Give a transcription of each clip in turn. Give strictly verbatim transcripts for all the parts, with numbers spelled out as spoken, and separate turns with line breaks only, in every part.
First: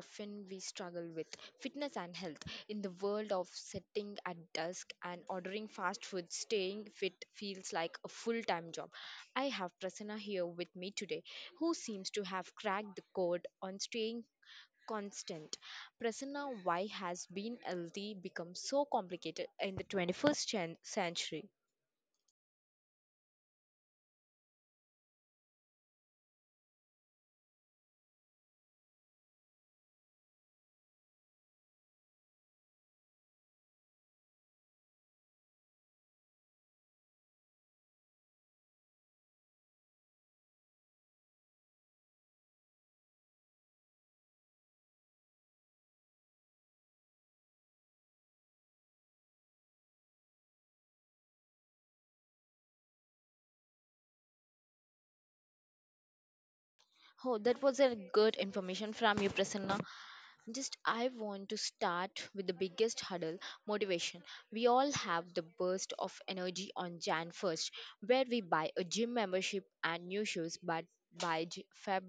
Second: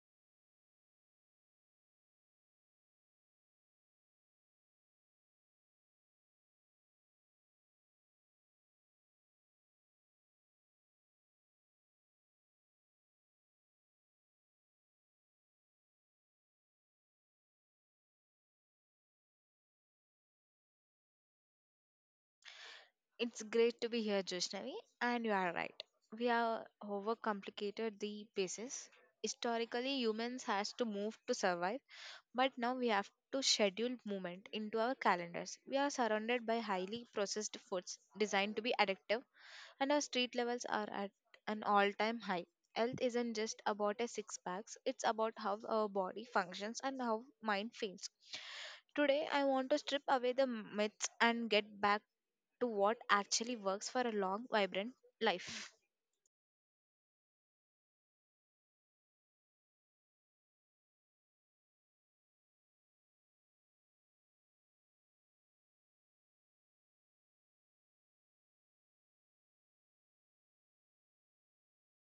often we struggle with fitness and health. In the world of sitting at dusk and ordering fast food, staying fit feels like a full time job. I have Prasanna here with me today, who seems to have cracked the code on staying constant. Prasanna, why has being healthy become so complicated in the twenty-first cen- century?
It's great to be here, Joshnavi, and you are right. We have overcomplicated the basis. Historically, humans has to move to survive, but now we have to schedule movement into our calendars. We are surrounded by highly processed foods designed to be addictive, and our street levels are at an all-time high. Health isn't just about a six packs; it's about how our body functions and how mind feels. Today, I want to strip away the myths and get back to what actually works for a long, vibrant life.
Oh, that was a good information from you, Prasanna. Just I want to start with the biggest hurdle motivation. We all have the burst of energy on January first, where we buy a gym membership and new shoes, but by J- Feb,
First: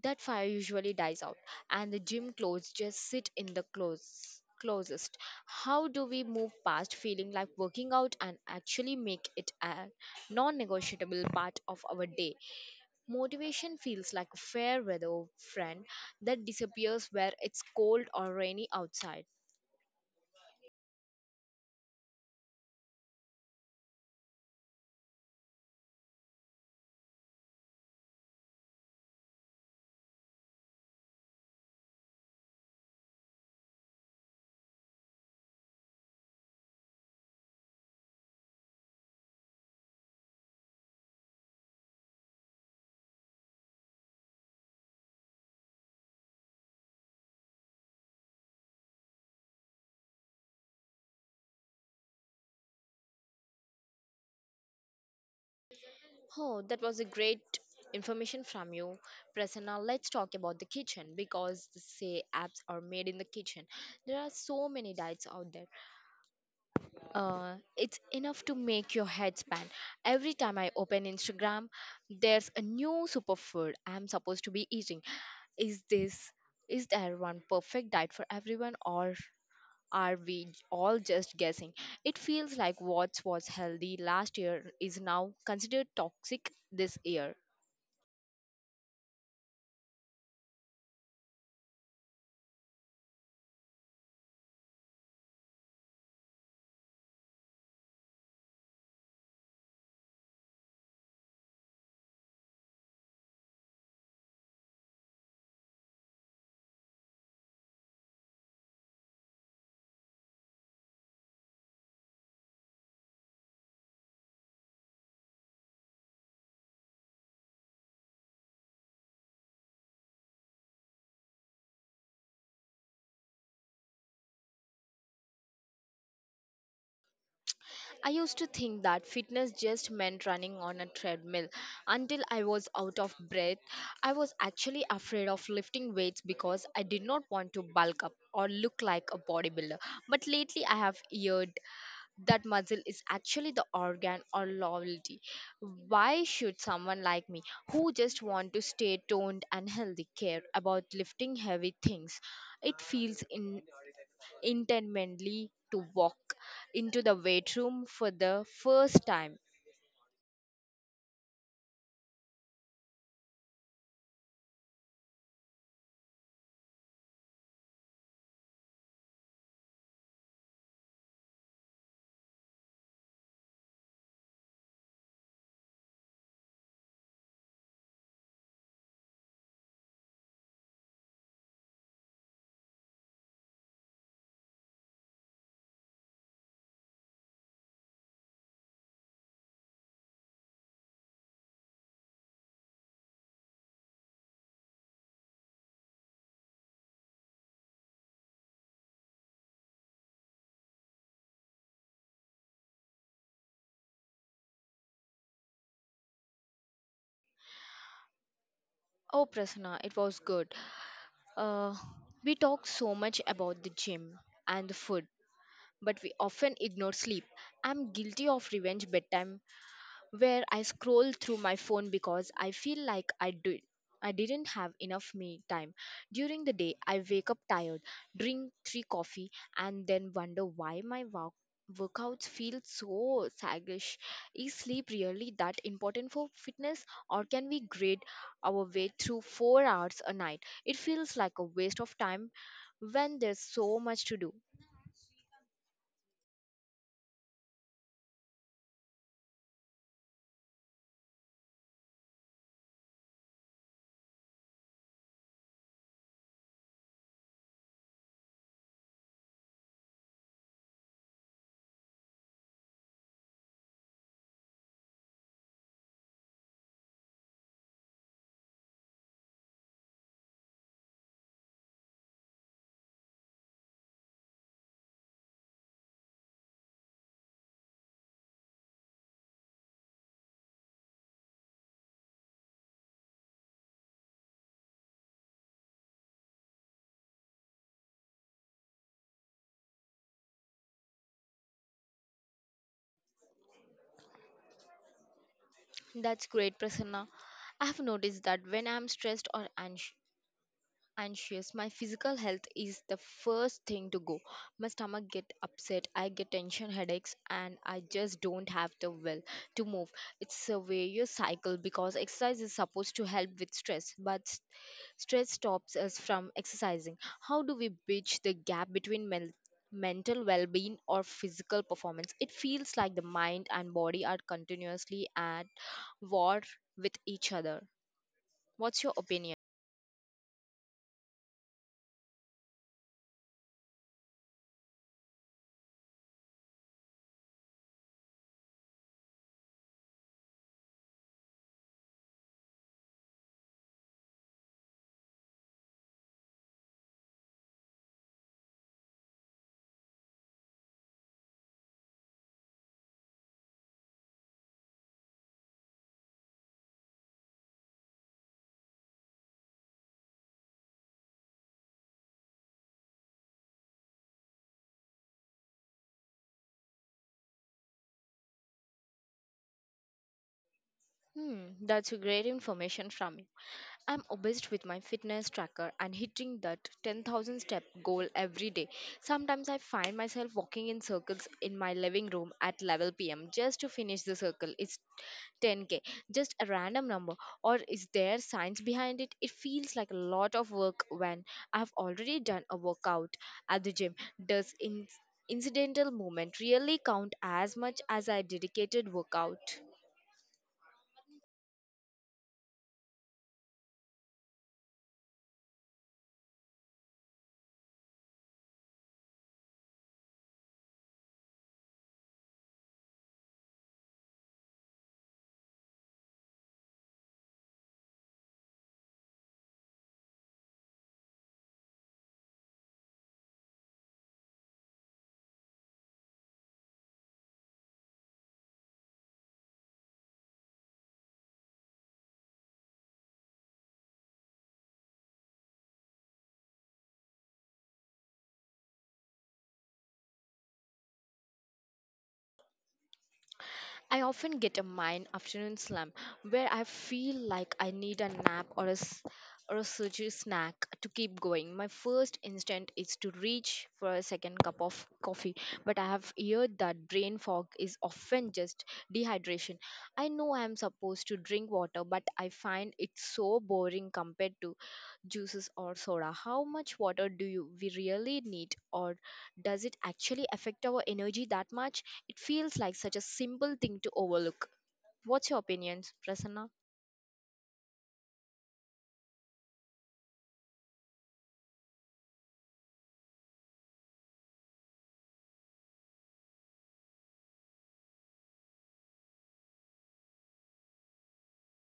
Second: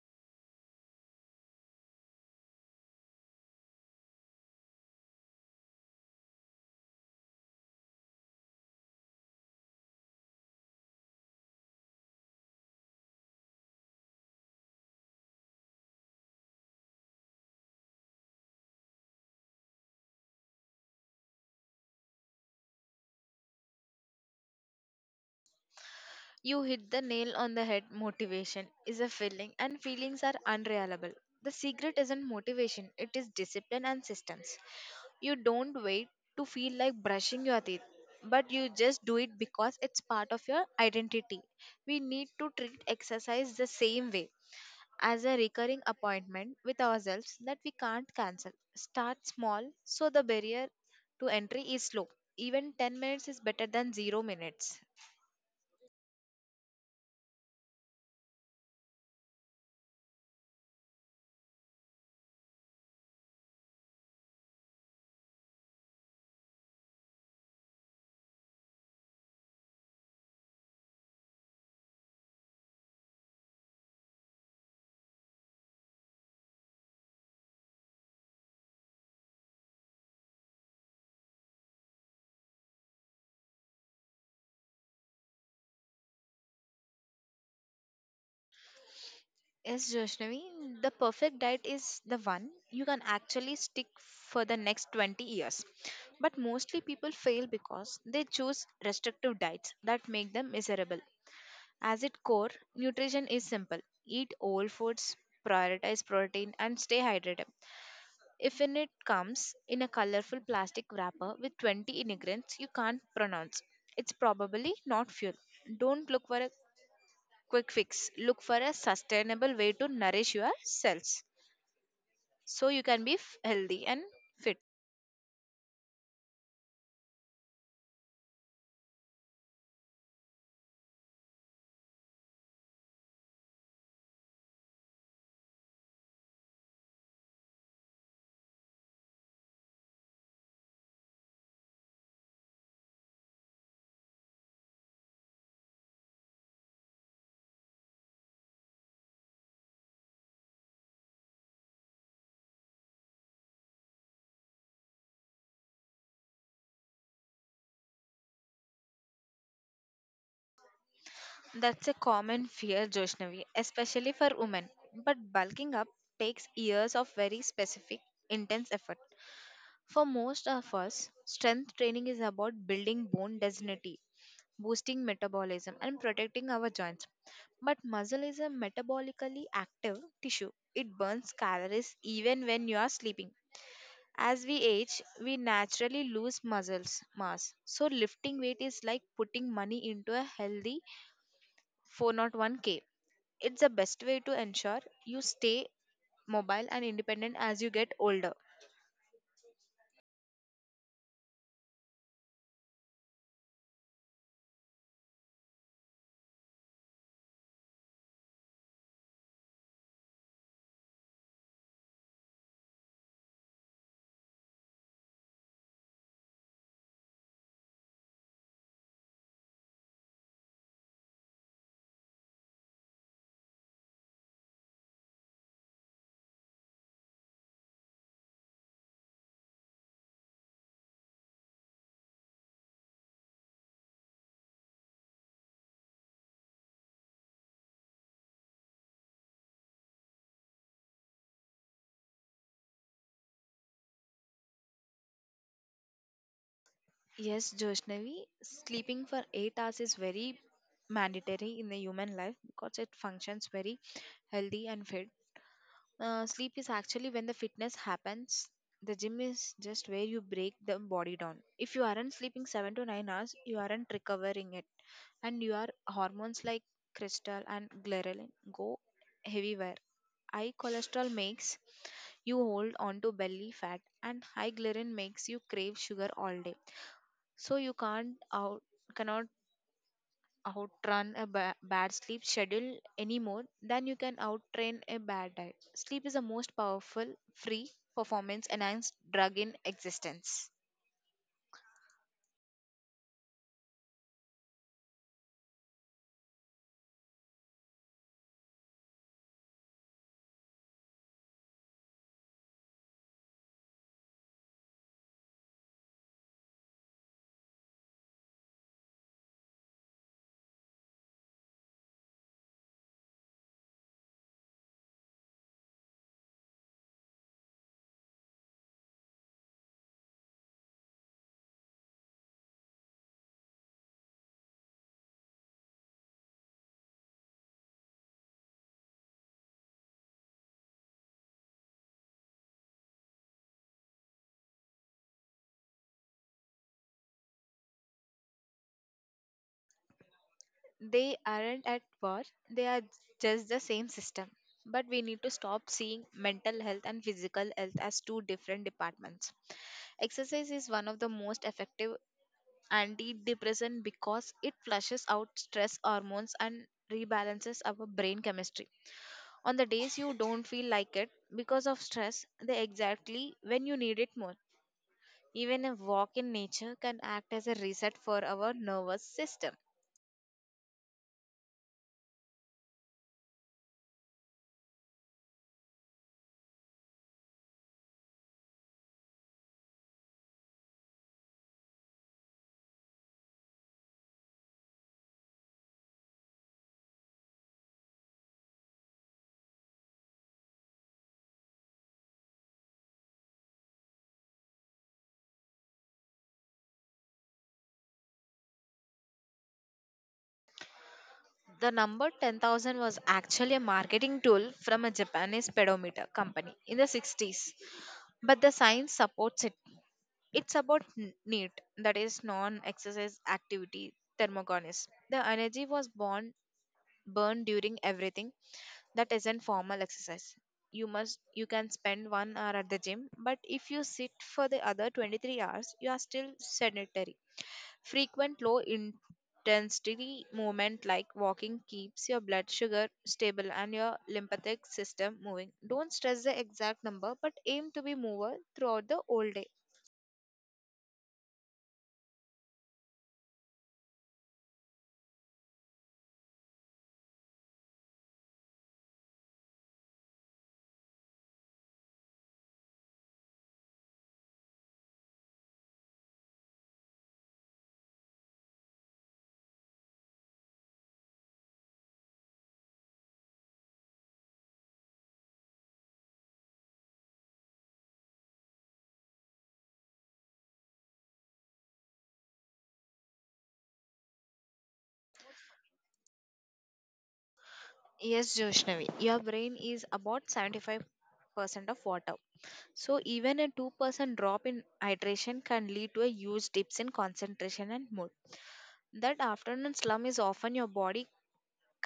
that fire usually dies out, and the gym clothes just sit in the clothes. Closest. How do we move past feeling like working out and actually make it a non negotiable part of our day? Motivation feels like a fair weather friend that disappears where it's cold or rainy outside.
You hit the nail on the head. Motivation is a feeling, and feelings are unreliable. The secret isn't motivation, it is discipline and systems. You don't wait to feel like brushing your teeth, but you just do it because it's part of your identity. We need to treat exercise the same way, as a recurring appointment with ourselves that we can't cancel. Start small so the barrier to entry is low. Even ten minutes is better than zero minutes.
Oh, that was a great information from you. Prasanna, let's talk about the kitchen because the say apps are made in the kitchen. There are so many diets out there. Uh, it's enough to make your head spin. Every time I open Instagram, there's a new superfood I'm supposed to be eating. Is this is there one perfect diet for everyone, or are we all just guessing? It feels like what was healthy last year is now considered toxic this year.
Yes, Joshnavi, the perfect diet is the one you can actually stick for the next twenty years. But mostly people fail because they choose restrictive diets that make them miserable. As its core, nutrition is simple, eat whole foods, prioritize protein, and stay hydrated. If in it comes in a colorful plastic wrapper with twenty ingredients you can't pronounce, it's probably not fuel. Don't look for a quick fix, look for a sustainable way to nourish your cells so you can be f- healthy and fit.
I used to think that fitness just meant running on a treadmill until I was out of breath. I was actually afraid of lifting weights because I did not want to bulk up or look like a bodybuilder. But lately, I have heard that muscle is actually the organ or loyalty. Why should someone like me who just want to stay toned and healthy care about lifting heavy things? It feels in intently to walk into the weight room for the first time.
That's a common fear, Joshnavi, especially for women. But bulking up takes years of very specific, intense effort. For most of us, strength training is about building bone density, boosting metabolism, and protecting our joints. But muscle is a metabolically active tissue. It burns calories even when you are sleeping. As we age, we naturally lose muscles mass. So lifting weight is like putting money into a healthy four oh one k. It's the best way to ensure you stay mobile and independent as you get older.
Oh, Prasanna, it was good. uh, we talk so much about the gym and the food, but we often ignore sleep. I'm guilty of revenge bedtime, where I scroll through my phone because I feel like I did. I didn't have enough me time. During the day, I wake up tired, drink three coffee, and then wonder why my work workouts feel so sluggish. Is sleep really that important for fitness, or can we grade our way through four hours a night? It feels like a waste of time when there's so much to do.
Yes, Joshnavi, sleeping for eight hours is very mandatory in the human life because it functions very healthy and fit. Uh, sleep is actually when the fitness happens. The gym is just where you break the body down. If you aren't sleeping seven to nine hours, you aren't recovering it, and your hormones like crystal and ghrelin go everywhere. High cholesterol makes you hold on to belly fat, and high ghrelin makes you crave sugar all day so you can't out cannot outrun a ba- bad sleep schedule any more than you can outtrain a bad diet. Sleep is the most powerful free performance enhanced drug in existence.
That's great, Prasanna. I have noticed that when I'm stressed or anx- anxious. My physical health is the first thing to go. My stomach get upset, I get tension headaches, and I just don't have the will to move. It's a various cycle because exercise is supposed to help with stress, but s- stress stops us from exercising. How do we bridge the gap between men- mental well-being or physical performance? It feels like the mind and body are continuously at war with each other. What's your opinion?
They aren't at war, they are just the same system, but we need to stop seeing mental health and physical health as two different departments. Exercise is one of the most effective antidepressant because it flushes out stress hormones and rebalances our brain chemistry. On the days you don't feel like it because of stress, they exactly when you need it more. Even a walk in nature can act as a reset for our nervous system.
Hmm, that's a great information from you. I'm obsessed with my fitness tracker and hitting that ten thousand step goal every day. Sometimes I find myself walking in circles in my living room at eleven p m just to finish the circle. It's ten k, just a random number, or is there science behind it? It feels like a lot of work when I've already done a workout at the gym. Does in- incidental movement really count as much as a dedicated workout?
The number ten thousand was actually a marketing tool from a Japanese pedometer company in the sixties, but the science supports it. It's about n- NEAT, that is non exercise activity thermogenesis. The energy was born burned during everything that isn't formal exercise. You must you can spend one hour at the gym, but if you sit for the other twenty-three hours, you are still sedentary. Frequent low intensity movement like walking keeps your blood sugar stable and your lymphatic system moving. Don't stress the exact number, but aim to be mover throughout the whole day.
I often get a mine afternoon slump where I feel like I need a nap or a, s- or a sugary snack to keep going. My first instinct is to reach for a second cup of coffee, but I have heard that brain fog is often just dehydration. I know I am supposed to drink water, but I find it so boring compared to juices or soda. How much water do you we really need, or does it actually affect our energy that much? It feels like such a simple thing to overlook. What's your opinion, Prasanna?
Yes, Joshnavi, your brain is about seventy-five percent of water. So even a two percent drop in hydration can lead to a huge dips in concentration and mood. That afternoon slump is often your body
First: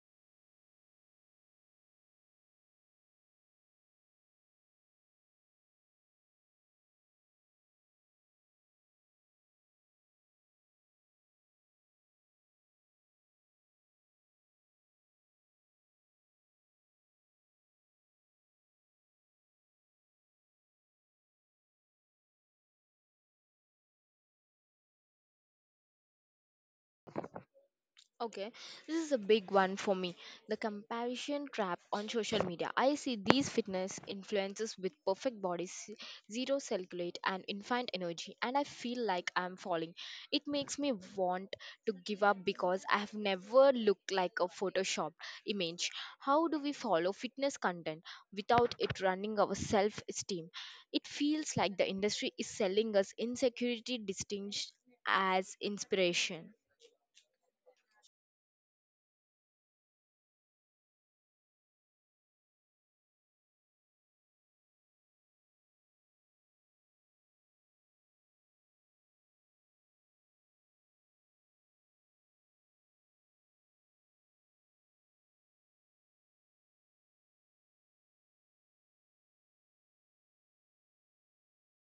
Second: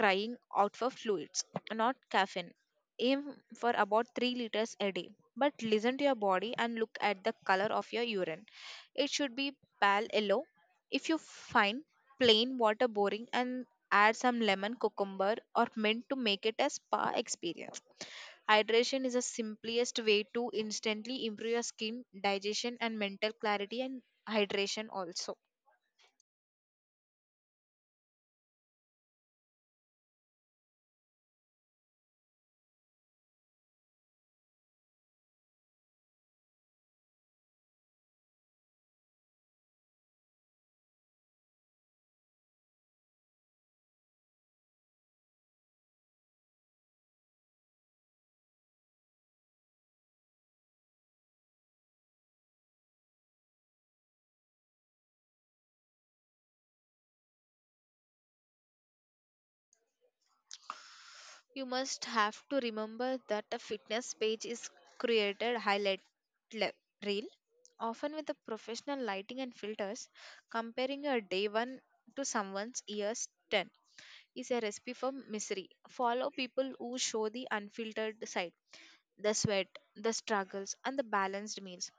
crying out for fluids, not caffeine. Aim for about three liters a day. But listen to your body and look at the color of your urine. It should be pale yellow. If you find plain water boring, and add some lemon, cucumber or mint to make it a spa experience. Hydration is the simplest way to instantly improve your skin, digestion, and mental clarity, and hydration also.
Okay, this is a big one for me. The comparison trap on social media. I see these fitness influencers with perfect bodies, zero circulate, and infinite energy, and I feel like I'm falling. It makes me want to give up because I have never looked like a Photoshop image. How do we follow fitness content without it running our self esteem? It feels like the industry is selling us insecurity distinct as inspiration.
You must have to remember that a fitness page is created highlight le- reel, often with the professional lighting and filters. Comparing your day one to someone's year's ten is a recipe for misery. Follow people who show the unfiltered side, the sweat, the struggles, and the balanced meals.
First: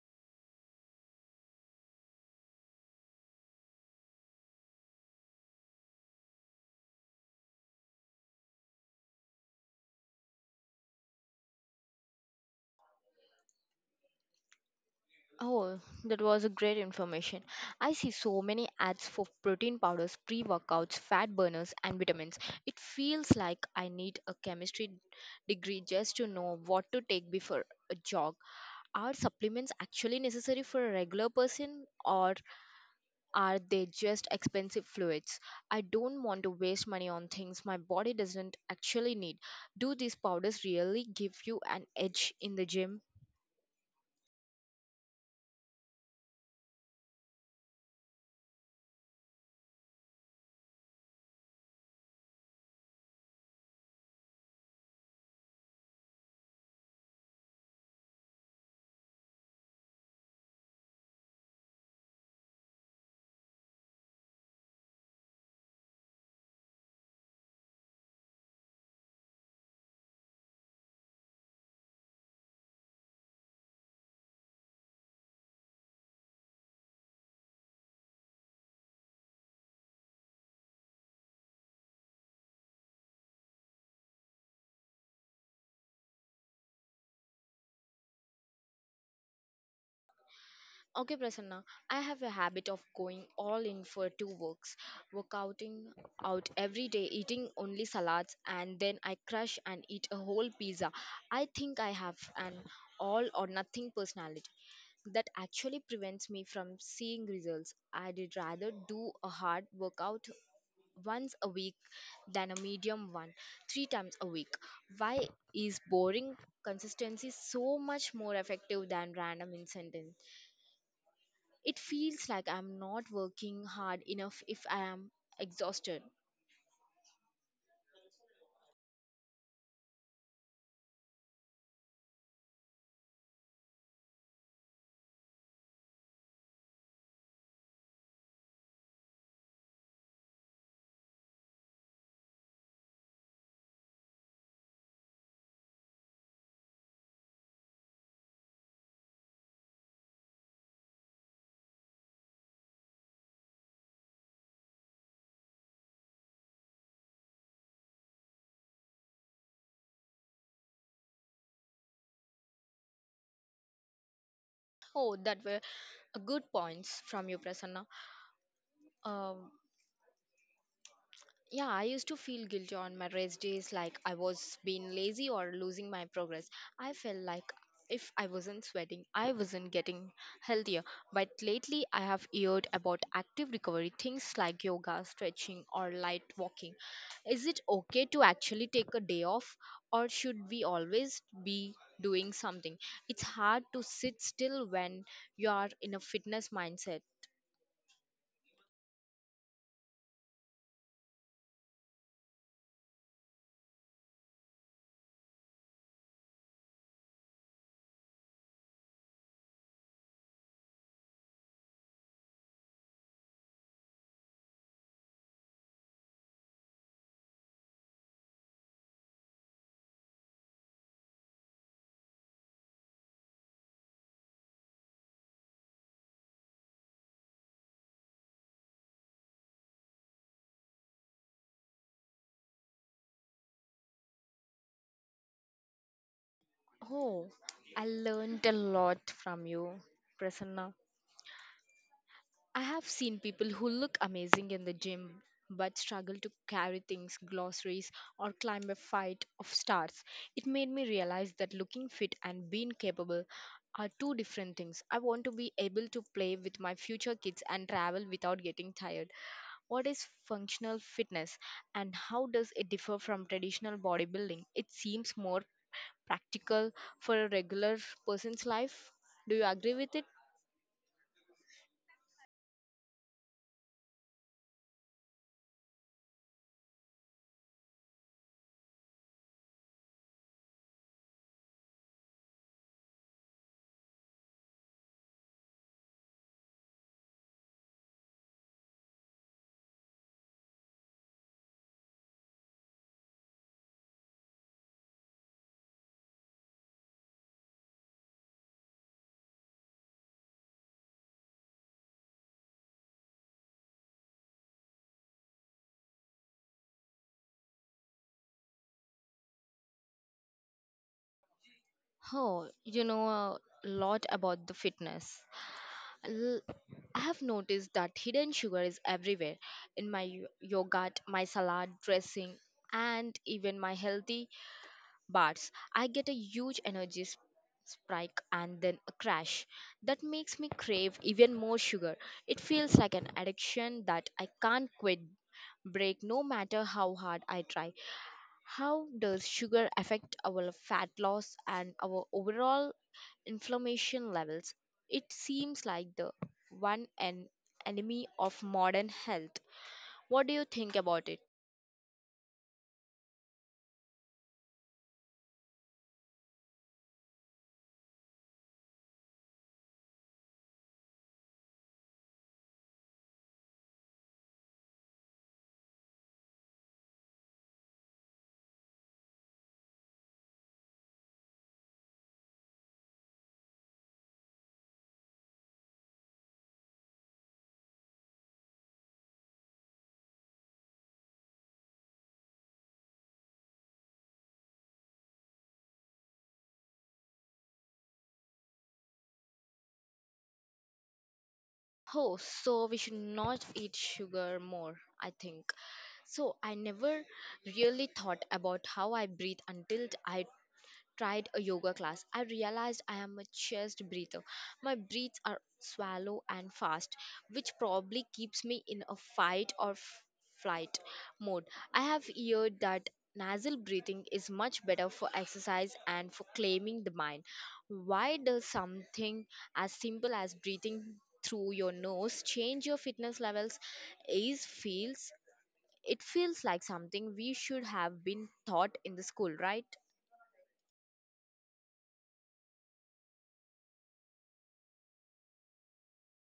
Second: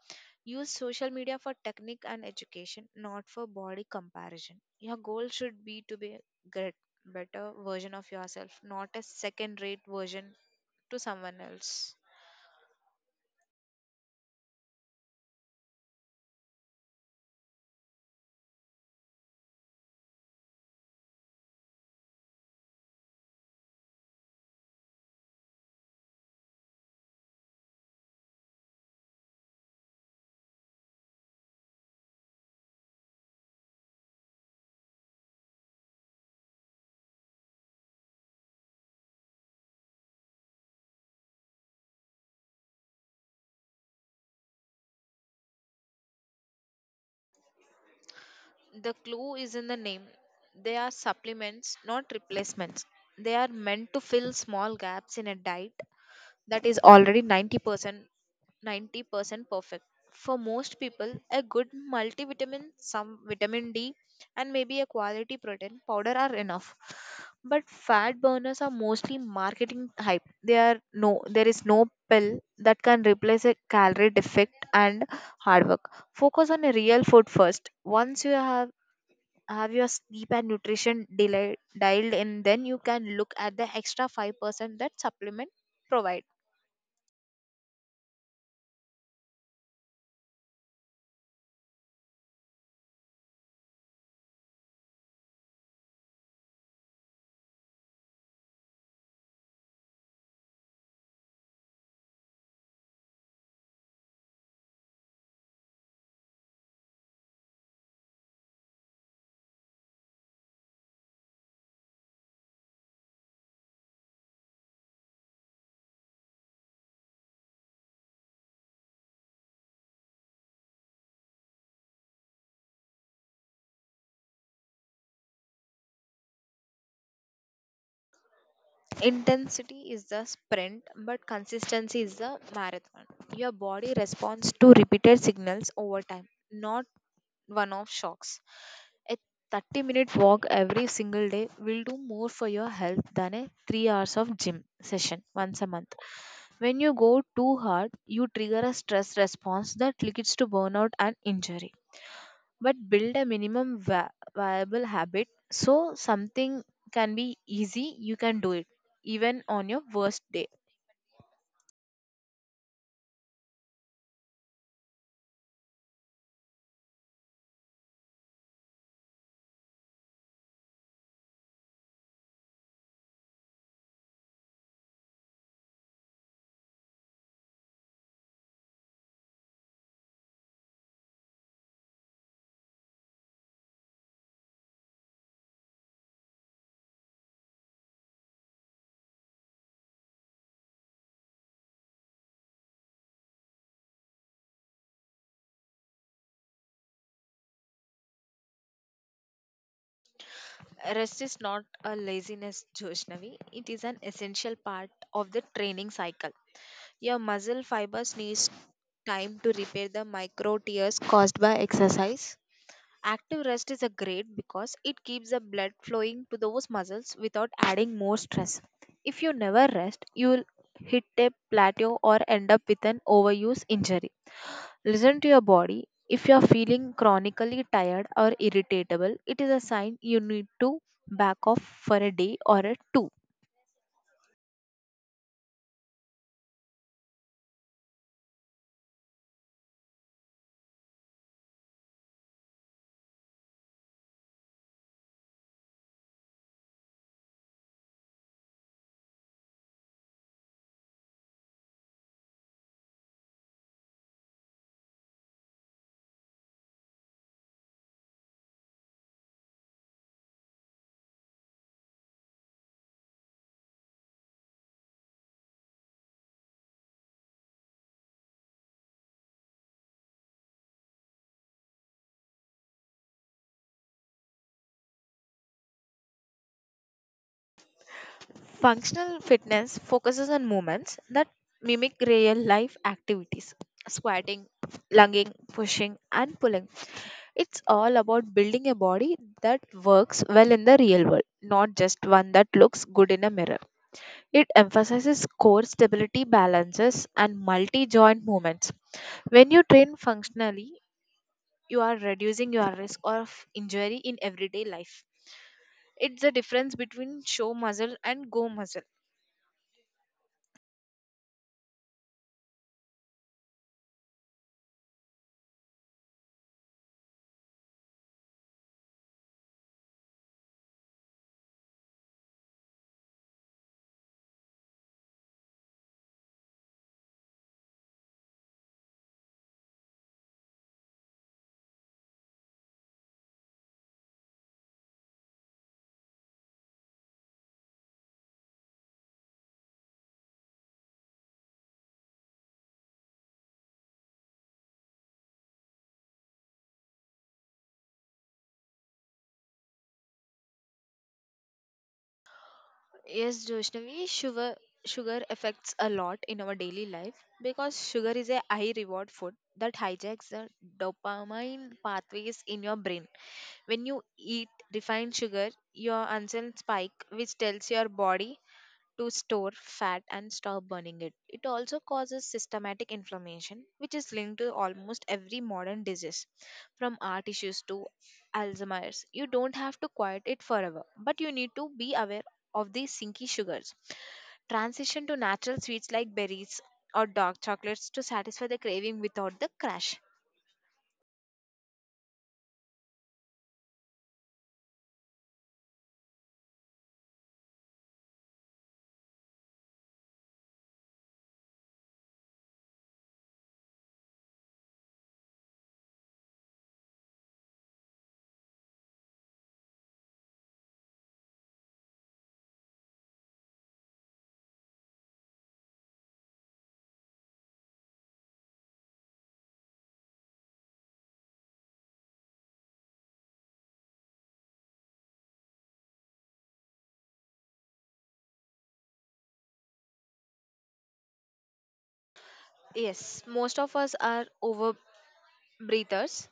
Use social media for technique and education, not for body comparison. Your goal should be to be a great, better version of yourself, not a second rate version to someone else.
Oh, that was a great information. I see so many ads for protein powders, pre-workouts, fat burners, and vitamins. It feels like I need a chemistry degree just to know what to take before a jog. Are supplements actually necessary for a regular person, or are they just expensive fluids? I don't want to waste money on things my body doesn't actually need. Do these powders really give you an edge in the gym?
The clue is in the name. They are supplements, not replacements. They are meant to fill small gaps in a diet that is already ninety percent ninety percent perfect. For most people, a good multivitamin, some vitamin D, and maybe a quality protein powder are enough. But fat burners are mostly marketing hype. They are no, there is no pill that can replace a calorie defect and hard work. Focus on a real food first. Once you have have your sleep and nutrition deli- dialed in, then you can look at the extra five percent that supplement provide.
Okay, Prasanna, I have a habit of going all in for two works, workouting out every day, eating only salads, and then I crush and eat a whole pizza. I think I have an all or nothing personality that actually prevents me from seeing results. I'd rather do a hard workout once a week than a medium one three times a week. Why is boring consistency so much more effective than random incentives? It feels like I'm not working hard enough if I am exhausted.
Intensity is the sprint, but consistency is the marathon. Your body responds to repeated signals over time, not one off shocks. A thirty minute walk every single day will do more for your health than a three hours of gym session once a month. When you go too hard, you trigger a stress response that leads to burnout and injury, but build a minimum va- viable habit, so something can be easy you can do it even on your worst day.
Oh, that were a good points from you, Prasanna. Um, Yeah, I used to feel guilty on my rest days, like I was being lazy or losing my progress. I felt like if I wasn't sweating, I wasn't getting healthier. But lately, I have heard about active recovery things like yoga, stretching, or light walking. Is it okay to actually take a day off, or should we always be doing something? It's hard to sit still when you are in a fitness mindset.
Rest is not a laziness, Joshnavi. It is an essential part of the training cycle. Your muscle fibers needs time to repair the micro tears caused by exercise. Active rest is a great because it keeps the blood flowing to those muscles without adding more stress. If you never rest, you will hit a plateau or end up with an overuse injury. Listen to your body. If you are feeling chronically tired or irritable, it is a sign you need to back off for a day or a two.
Oh, I learned a lot from you, Prasanna. I have seen people who look amazing in the gym but struggle to carry things, glossaries, or climb a fight of stars. It made me realize that looking fit and being capable are two different things. I want to be able to play with my future kids and travel without getting tired. What is functional fitness and how does it differ from traditional bodybuilding? It seems more practical for a regular person's life. Do you agree with it?
Functional fitness focuses on movements that mimic real life activities, squatting, lunging, pushing, and pulling. It's all about building a body that works well in the real world, not just one that looks good in a mirror. It emphasizes core stability balances and multi joint movements. When you train functionally, you are reducing your risk of injury in everyday life. It's the difference between show muscle and go muscle.
Oh, you know a lot about the fitness. L- I have noticed that hidden sugar is everywhere in my yo- yogurt, my salad dressing, and even my healthy bars. I get a huge energy sp- spike and then a crash that makes me crave even more sugar. It feels like an addiction that I can't quit break no matter how hard I try. How does sugar affect our fat loss and our overall inflammation levels? It seems like the one and enemy of modern health. What do you think about it?
Yes, Joshnavi, sugar sugar affects a lot in our daily life because sugar is a high reward food that hijacks the dopamine pathways in your brain. When you eat refined sugar, your insulin spike, which tells your body to store fat and stop burning it. It also causes systematic inflammation, which is linked to almost every modern disease, from heart issues to Alzheimer's. You don't have to quiet it forever, but you need to be aware of the sinky sugars. Transition to natural sweets like berries or dark chocolates to satisfy the craving without the crash.
Oh, so we should not eat sugar more, I think. So I never really thought about how I breathe until I tried a yoga class. I realized I am a chest breather. My breaths are shallow and fast, which probably keeps me in a fight or f- flight mode. I have heard that nasal breathing is much better for exercise and for claiming the mind. Why does something as simple as breathing through your nose change your fitness levels? Is feels it feels like something we should have been taught in the school, right?
Yes, most of us are over breathers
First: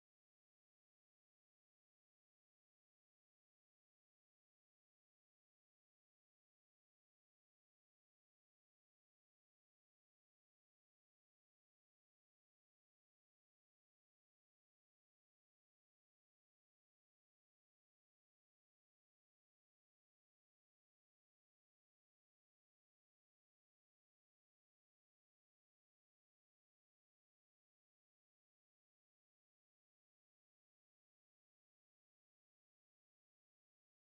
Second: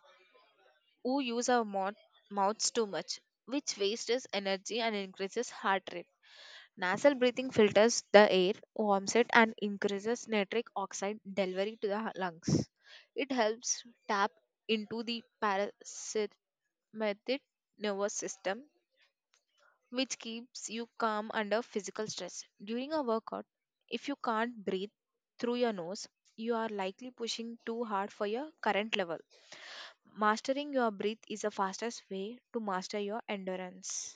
who use our mouth, mouths too much, which wastes energy and increases heart rate. Nasal breathing filters the air, warms it, and increases nitric oxide delivery to the lungs. It helps tap into the parasympathetic nervous system, which keeps you calm under physical stress. During a workout, if you can't breathe through your nose, you are likely pushing too hard for your current level. Mastering your breath is the fastest way to master your endurance.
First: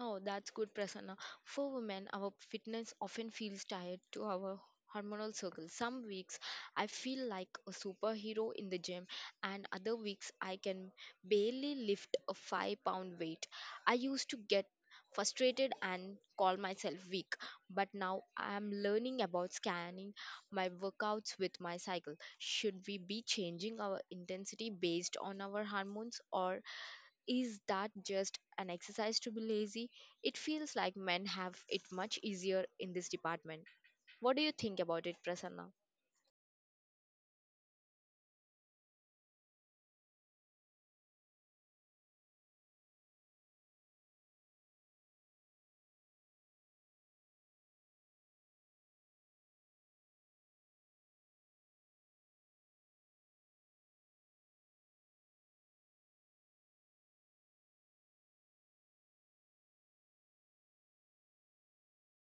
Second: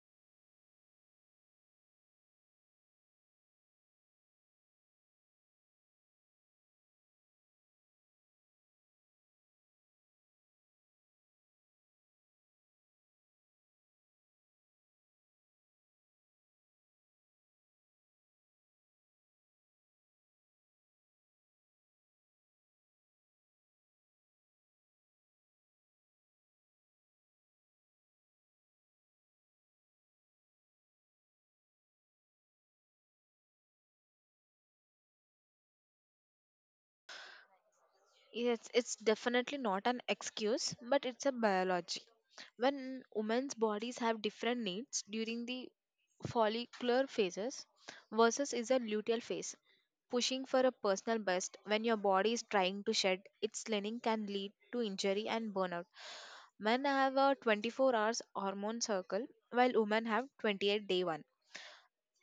Oh, that's good, Prasanna. For women, our fitness often feels tied to our hormonal circle. Some weeks I feel like a superhero in the gym, and other weeks I can barely lift a five pound weight. I used to get frustrated and call myself weak, but now I am learning about scanning my workouts with my cycle. Should we be changing our intensity based on our hormones, or is that just an exercise to be lazy? It feels like men have it much easier in this department. What do you think about it, Prasanna?
Yes, it's definitely not an excuse, but it's a biology. When women's bodies have different needs during the follicular phases versus is a luteal phase. Pushing for a personal best when your body is trying to shed its lining can lead to injury and burnout. Men have a twenty-four hours hormone cycle while women have twenty-eight day one.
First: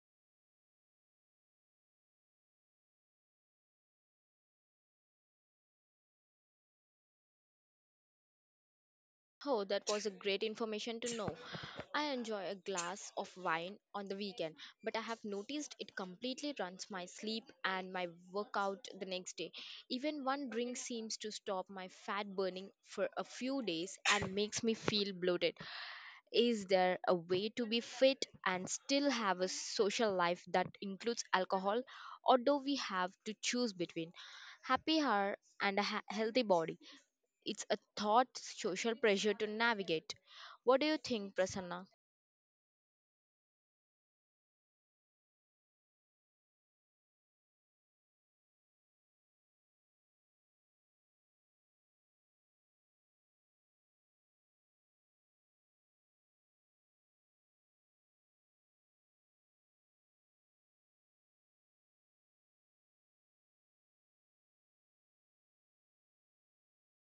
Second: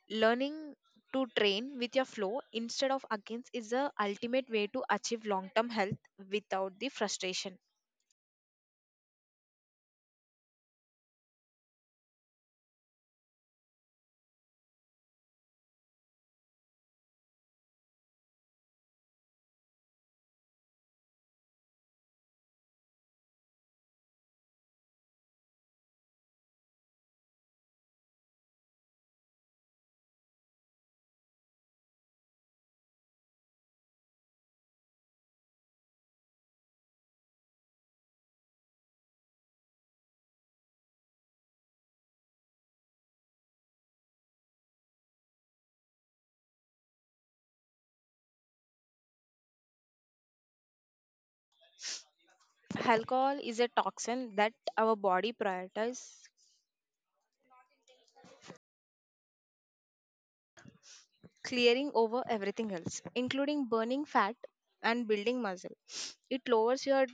Learning to train with your flow instead of against is the ultimate way to achieve long term health without the frustration.
Oh, that was a great information to know. I enjoy a glass of wine on the weekend, but I have noticed it completely runs my sleep and my workout the next day. Even one drink seems to stop my fat burning for a few days and makes me feel bloated. Is there a way to be fit and still have a social life that includes alcohol, or do we have to choose between happy hour and a ha- healthy body? It's a thought social pressure to navigate. What do you think, Prasanna?
Alcohol is a toxin that our body prioritizes clearing over everything else, including burning fat and building muscle. It lowers your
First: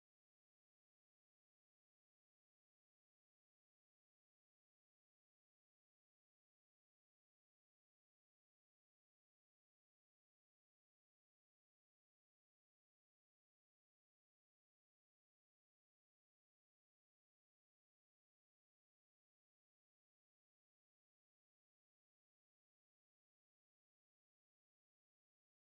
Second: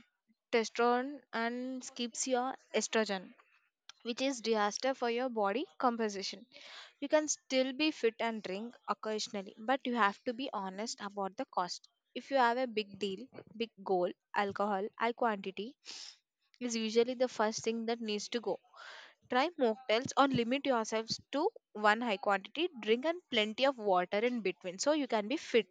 testosterone and skips your estrogen, which is disaster for your body composition. You can still be fit and drink occasionally, but you have to be honest about the cost. If you have a big deal, big goal, alcohol, high quantity is usually the first thing that needs to go. Try mocktails or limit yourselves to one high quantity drink and plenty of water in between so you can be fit.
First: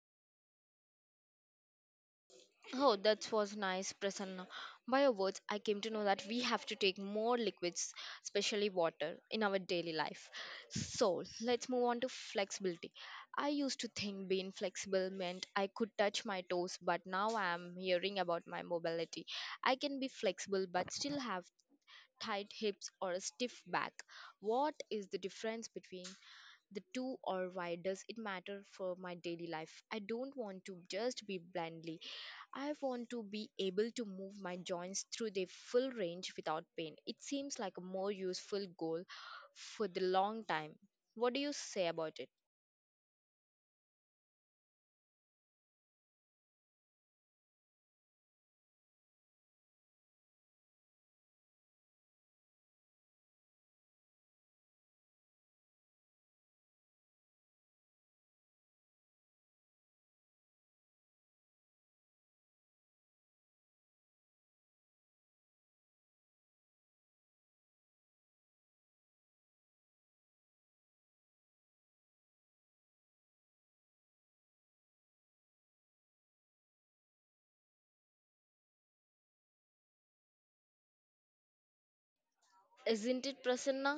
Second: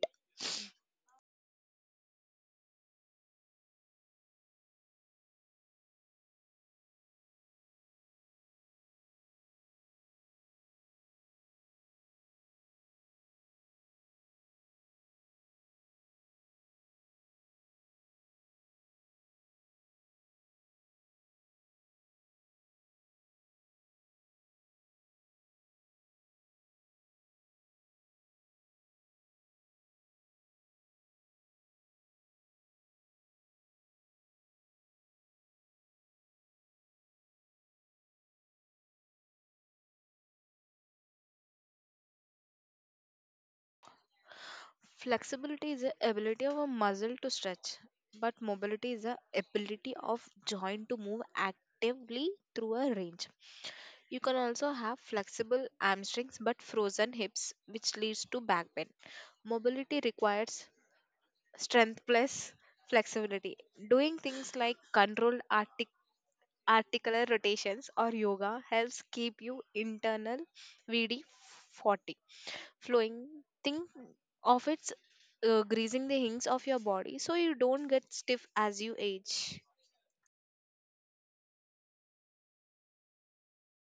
Oh, that was nice, Prasanna. By your words, I came to know that we have to take more liquids, especially water, in our daily life. So, let's move on to flexibility. I used to think being flexible meant I could touch my toes, but now I am hearing about my mobility. I can be flexible but still have tight hips or a stiff back. What is the difference between the two, or why does it matter for my daily life? I don't want to just be blindly. I want to be able to move my joints through their full range without pain. It seems like a more useful goal for the long time. What do you say about it?
Flexibility is the ability of a muscle to stretch, but mobility is the ability of joint to move actively through a range. You can also have flexible hamstrings but frozen hips, which leads to back pain. Mobility requires strength plus flexibility. Doing things like controlled artic- articular rotations or yoga helps keep you internal V D forty flowing. Think of it uh, greasing the hinges of your body so you don't get stiff as you age.
Isn't it, Prasanna?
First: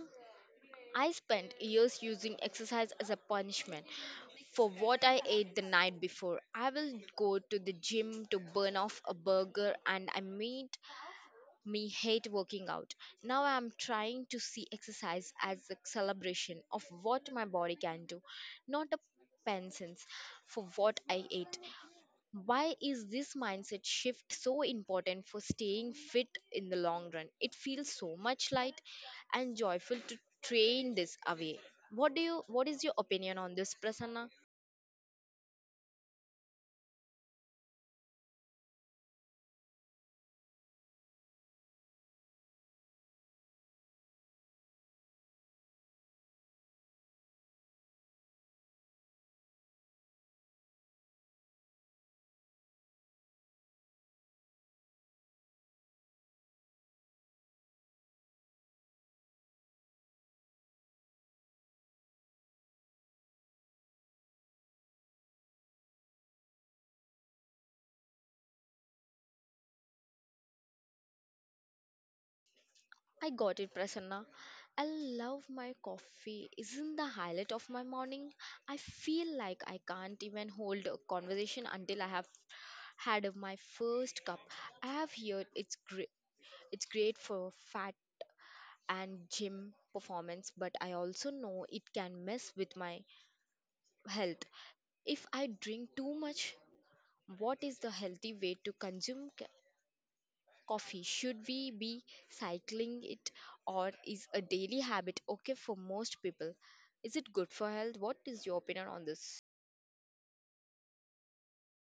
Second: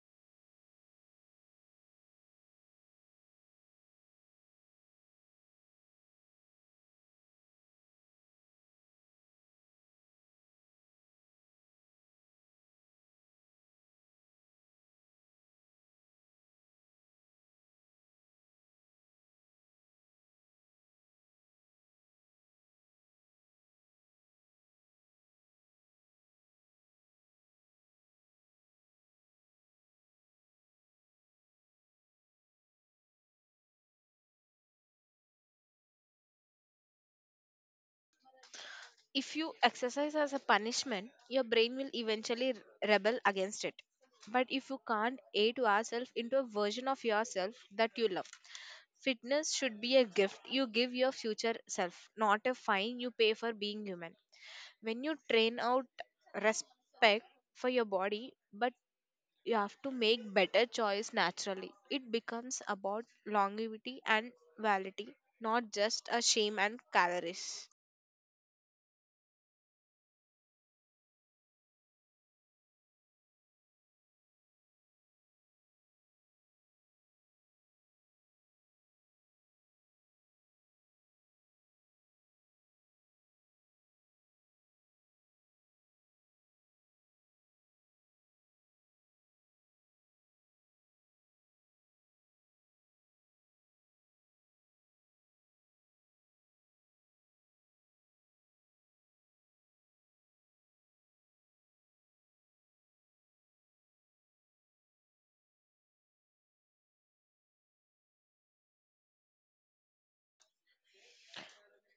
I spent years using exercise as a punishment for what I ate the night before. I will go to the gym to burn off a burger, and I meat me hate working out. Now I am trying to see exercise as a celebration of what my body can do, not a penance for what I ate. Why is this mindset shift so important for staying fit in the long run? It feels so much light and joyful to train this away. What do you what is your opinion on this, Prasanna?
If you exercise as a punishment, your brain will eventually rebel against it. But if you can't aid yourself into a version of yourself that you love, fitness should be a gift you give your future self, not a fine you pay for being human. When you train out respect for your body, but you have to make better choice naturally. It becomes about longevity and validity, not just a shame and calories.
I got it, Prasanna. I love my coffee. Isn't the highlight of my morning? I feel like I can't even hold a conversation until I have had my first cup. I have heard it's great. It's great for fat and gym performance, but I also know it can mess with my health if I drink too much. What is the healthy way to consume coffee? Should we be cycling it, or is a daily habit okay for most people? Is it good for health? What is your opinion on this?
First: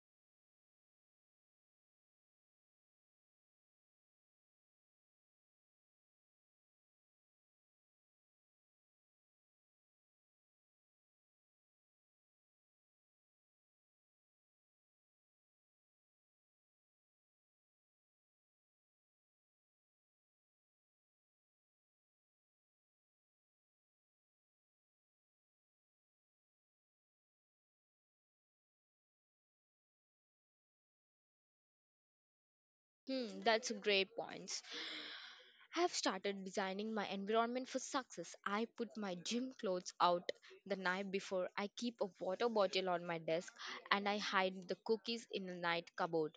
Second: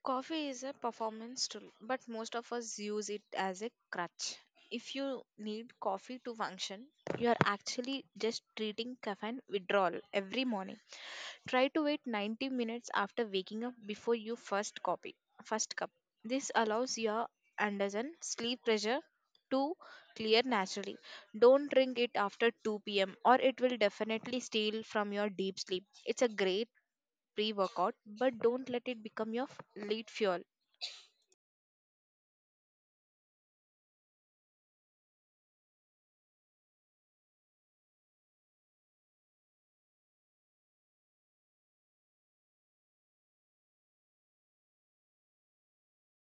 Coffee is a performance tool, but most of us use it as a crutch. If you need coffee to function, you are actually just treating caffeine withdrawal every morning. Try to wait ninety minutes after waking up before your first copy, first cup. This allows your Anderson sleep pressure to clear naturally. Don't drink it after two p m or it will definitely steal from your deep sleep. It's a great pre workout, but don't let it become your f- lead fuel.
Hmm, that's a great point. I've started designing my environment for success. I put my gym clothes out the night before. I keep a water bottle on my desk, and I hide the cookies in the night cupboard.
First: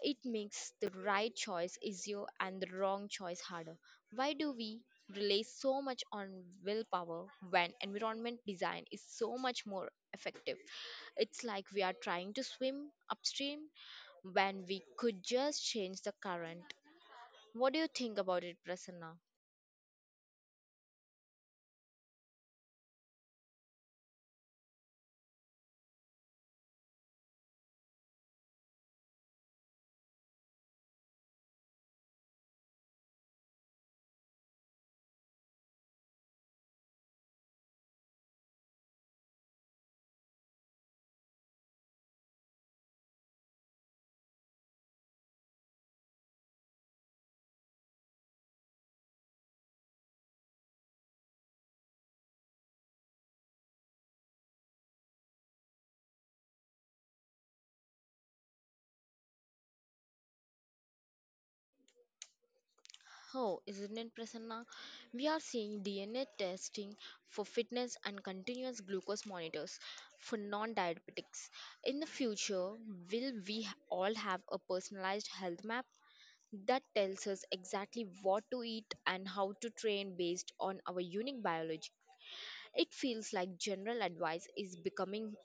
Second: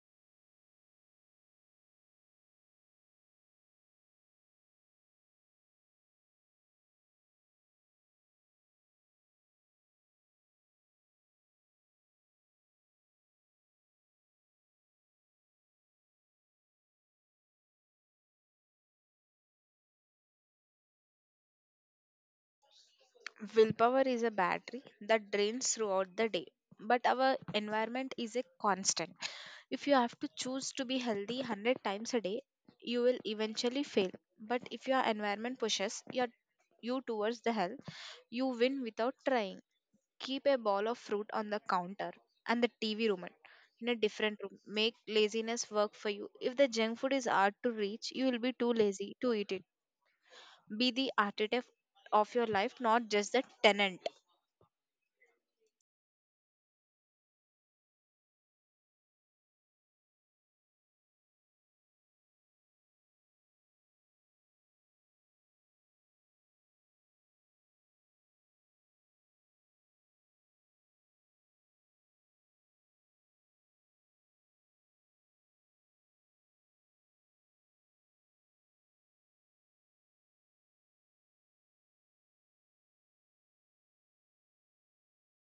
It makes the right choice easier and the wrong choice harder. Why do we rely so much on willpower when environment design is so much more effective? It's like we are trying to swim upstream when we could just change the current. What do you think about it, Prasanna?
Willpower is a battery that drains throughout the day, but our environment is a constant. If you have to choose to be healthy a hundred times a day, you will eventually fail. But if your environment pushes your, you towards the health, you win without trying. Keep a ball of fruit on the counter and the T V remote in a different room. Make laziness work for you. If the junk food is hard to reach, you will be too lazy to eat it. Be the architect of your life, not just the tenant.
Oh, isn't it, Prasanna? We are seeing D N A testing for fitness and continuous glucose monitors for non diabetics. In the future, will we all have a personalized health map that tells us exactly what to eat and how to train based on our unique biology? It feels like general advice is becoming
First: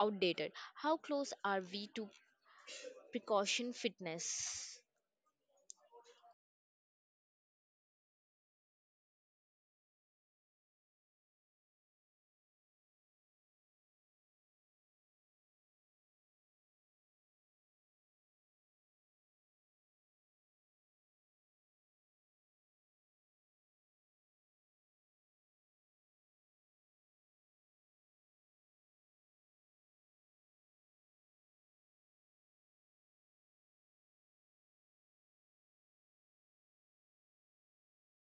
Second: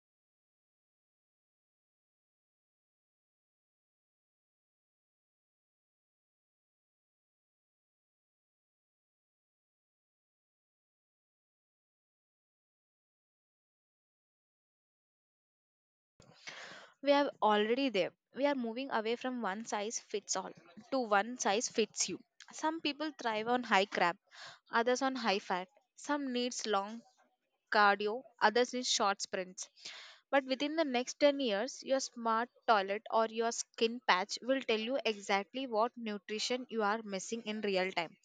outdated. How close are we to precaution fitness?
We are already there. We are moving away from one size fits all to one size fits you. Some people thrive on high carb, others on high fat. Some needs long cardio, others need short sprints. But within the next ten years, your smart toilet or your skin patch will tell you exactly what nutrition you are missing in real time.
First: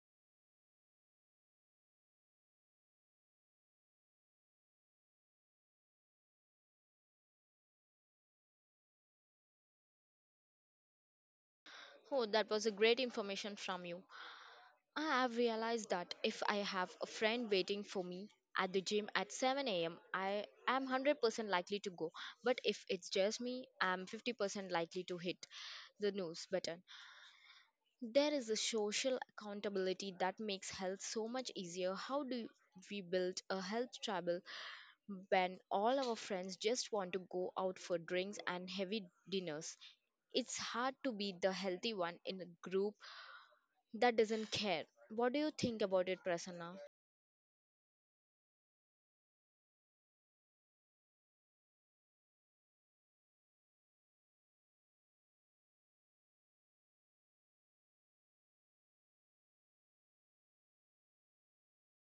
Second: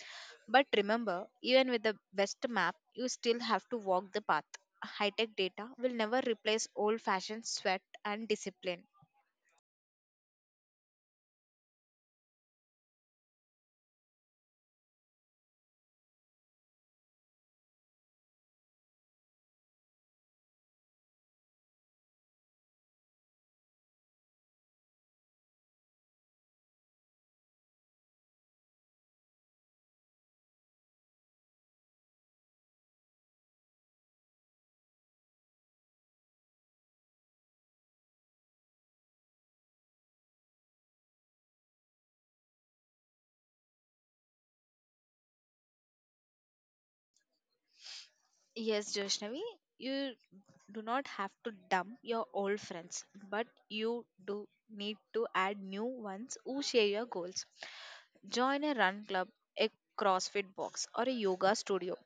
But remember, even with the best map, you still have to walk the path. High tech data will never replace old fashioned sweat and discipline.
Oh, that was a great information from you. I have realized that if I have a friend waiting for me at the gym at seven a m, I am one hundred percent likely to go. But if it's just me, I'm fifty percent likely to hit the snooze button. There is a social accountability that makes health so much easier. How do we build a health travel when all our friends just want to go out for drinks and heavy dinners? It's hard to be the healthy one in a group that doesn't care. What do you think about it, Prasanna?
Yes, Joshnavi, you do not have to dump your old friends, but you do need to add new ones who share your goals. Join a run club, a CrossFit box, or a yoga studio.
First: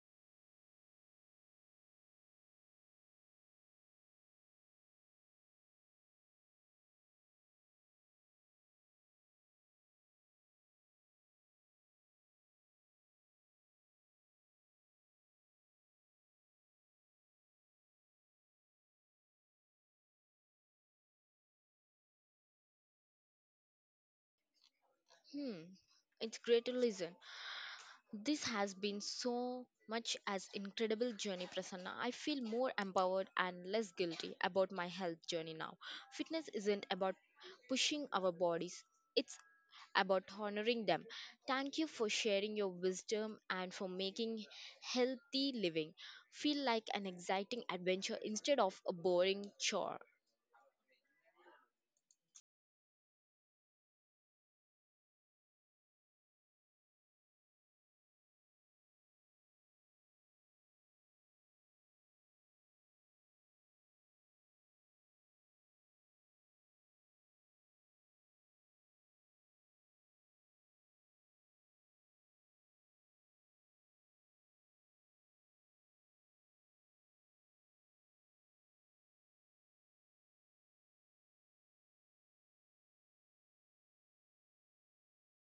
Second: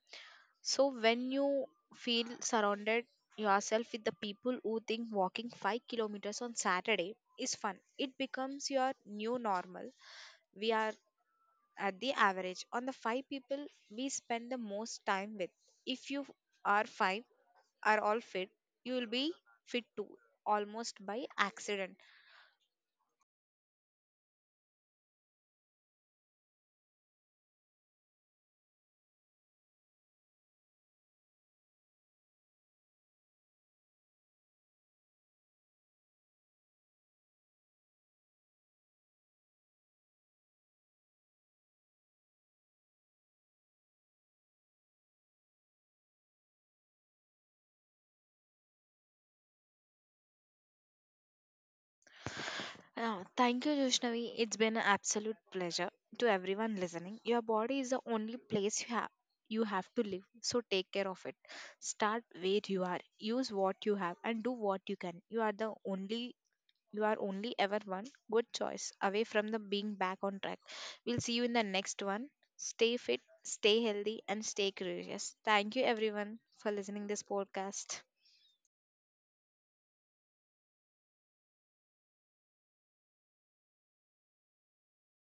So when you feel surrounded yourself with the people who think walking five kilometers on Saturday is fun, it becomes your new normal. We are at the average on the five people we spend the most time with. If you are five are all fit, you will be fit too almost by accident.
Hmm, it's great to listen. This has been so much as incredible journey, Prasanna. I feel more empowered and less guilty about my health journey now. Fitness isn't about pushing our bodies; it's about honoring them. Thank you for sharing your wisdom and for making healthy living feel like an exciting adventure instead of a boring chore.
Yeah, thank you, Joshnavi. It's been an absolute pleasure. To everyone listening, your body is the only place you have you have to live. So take care of it. Start where you are. Use what you have and do what you can. You are the only you are only ever one good choice away from the being back on track. We'll see you in the next one. Stay fit, stay healthy and stay curious. Thank you everyone for listening this podcast.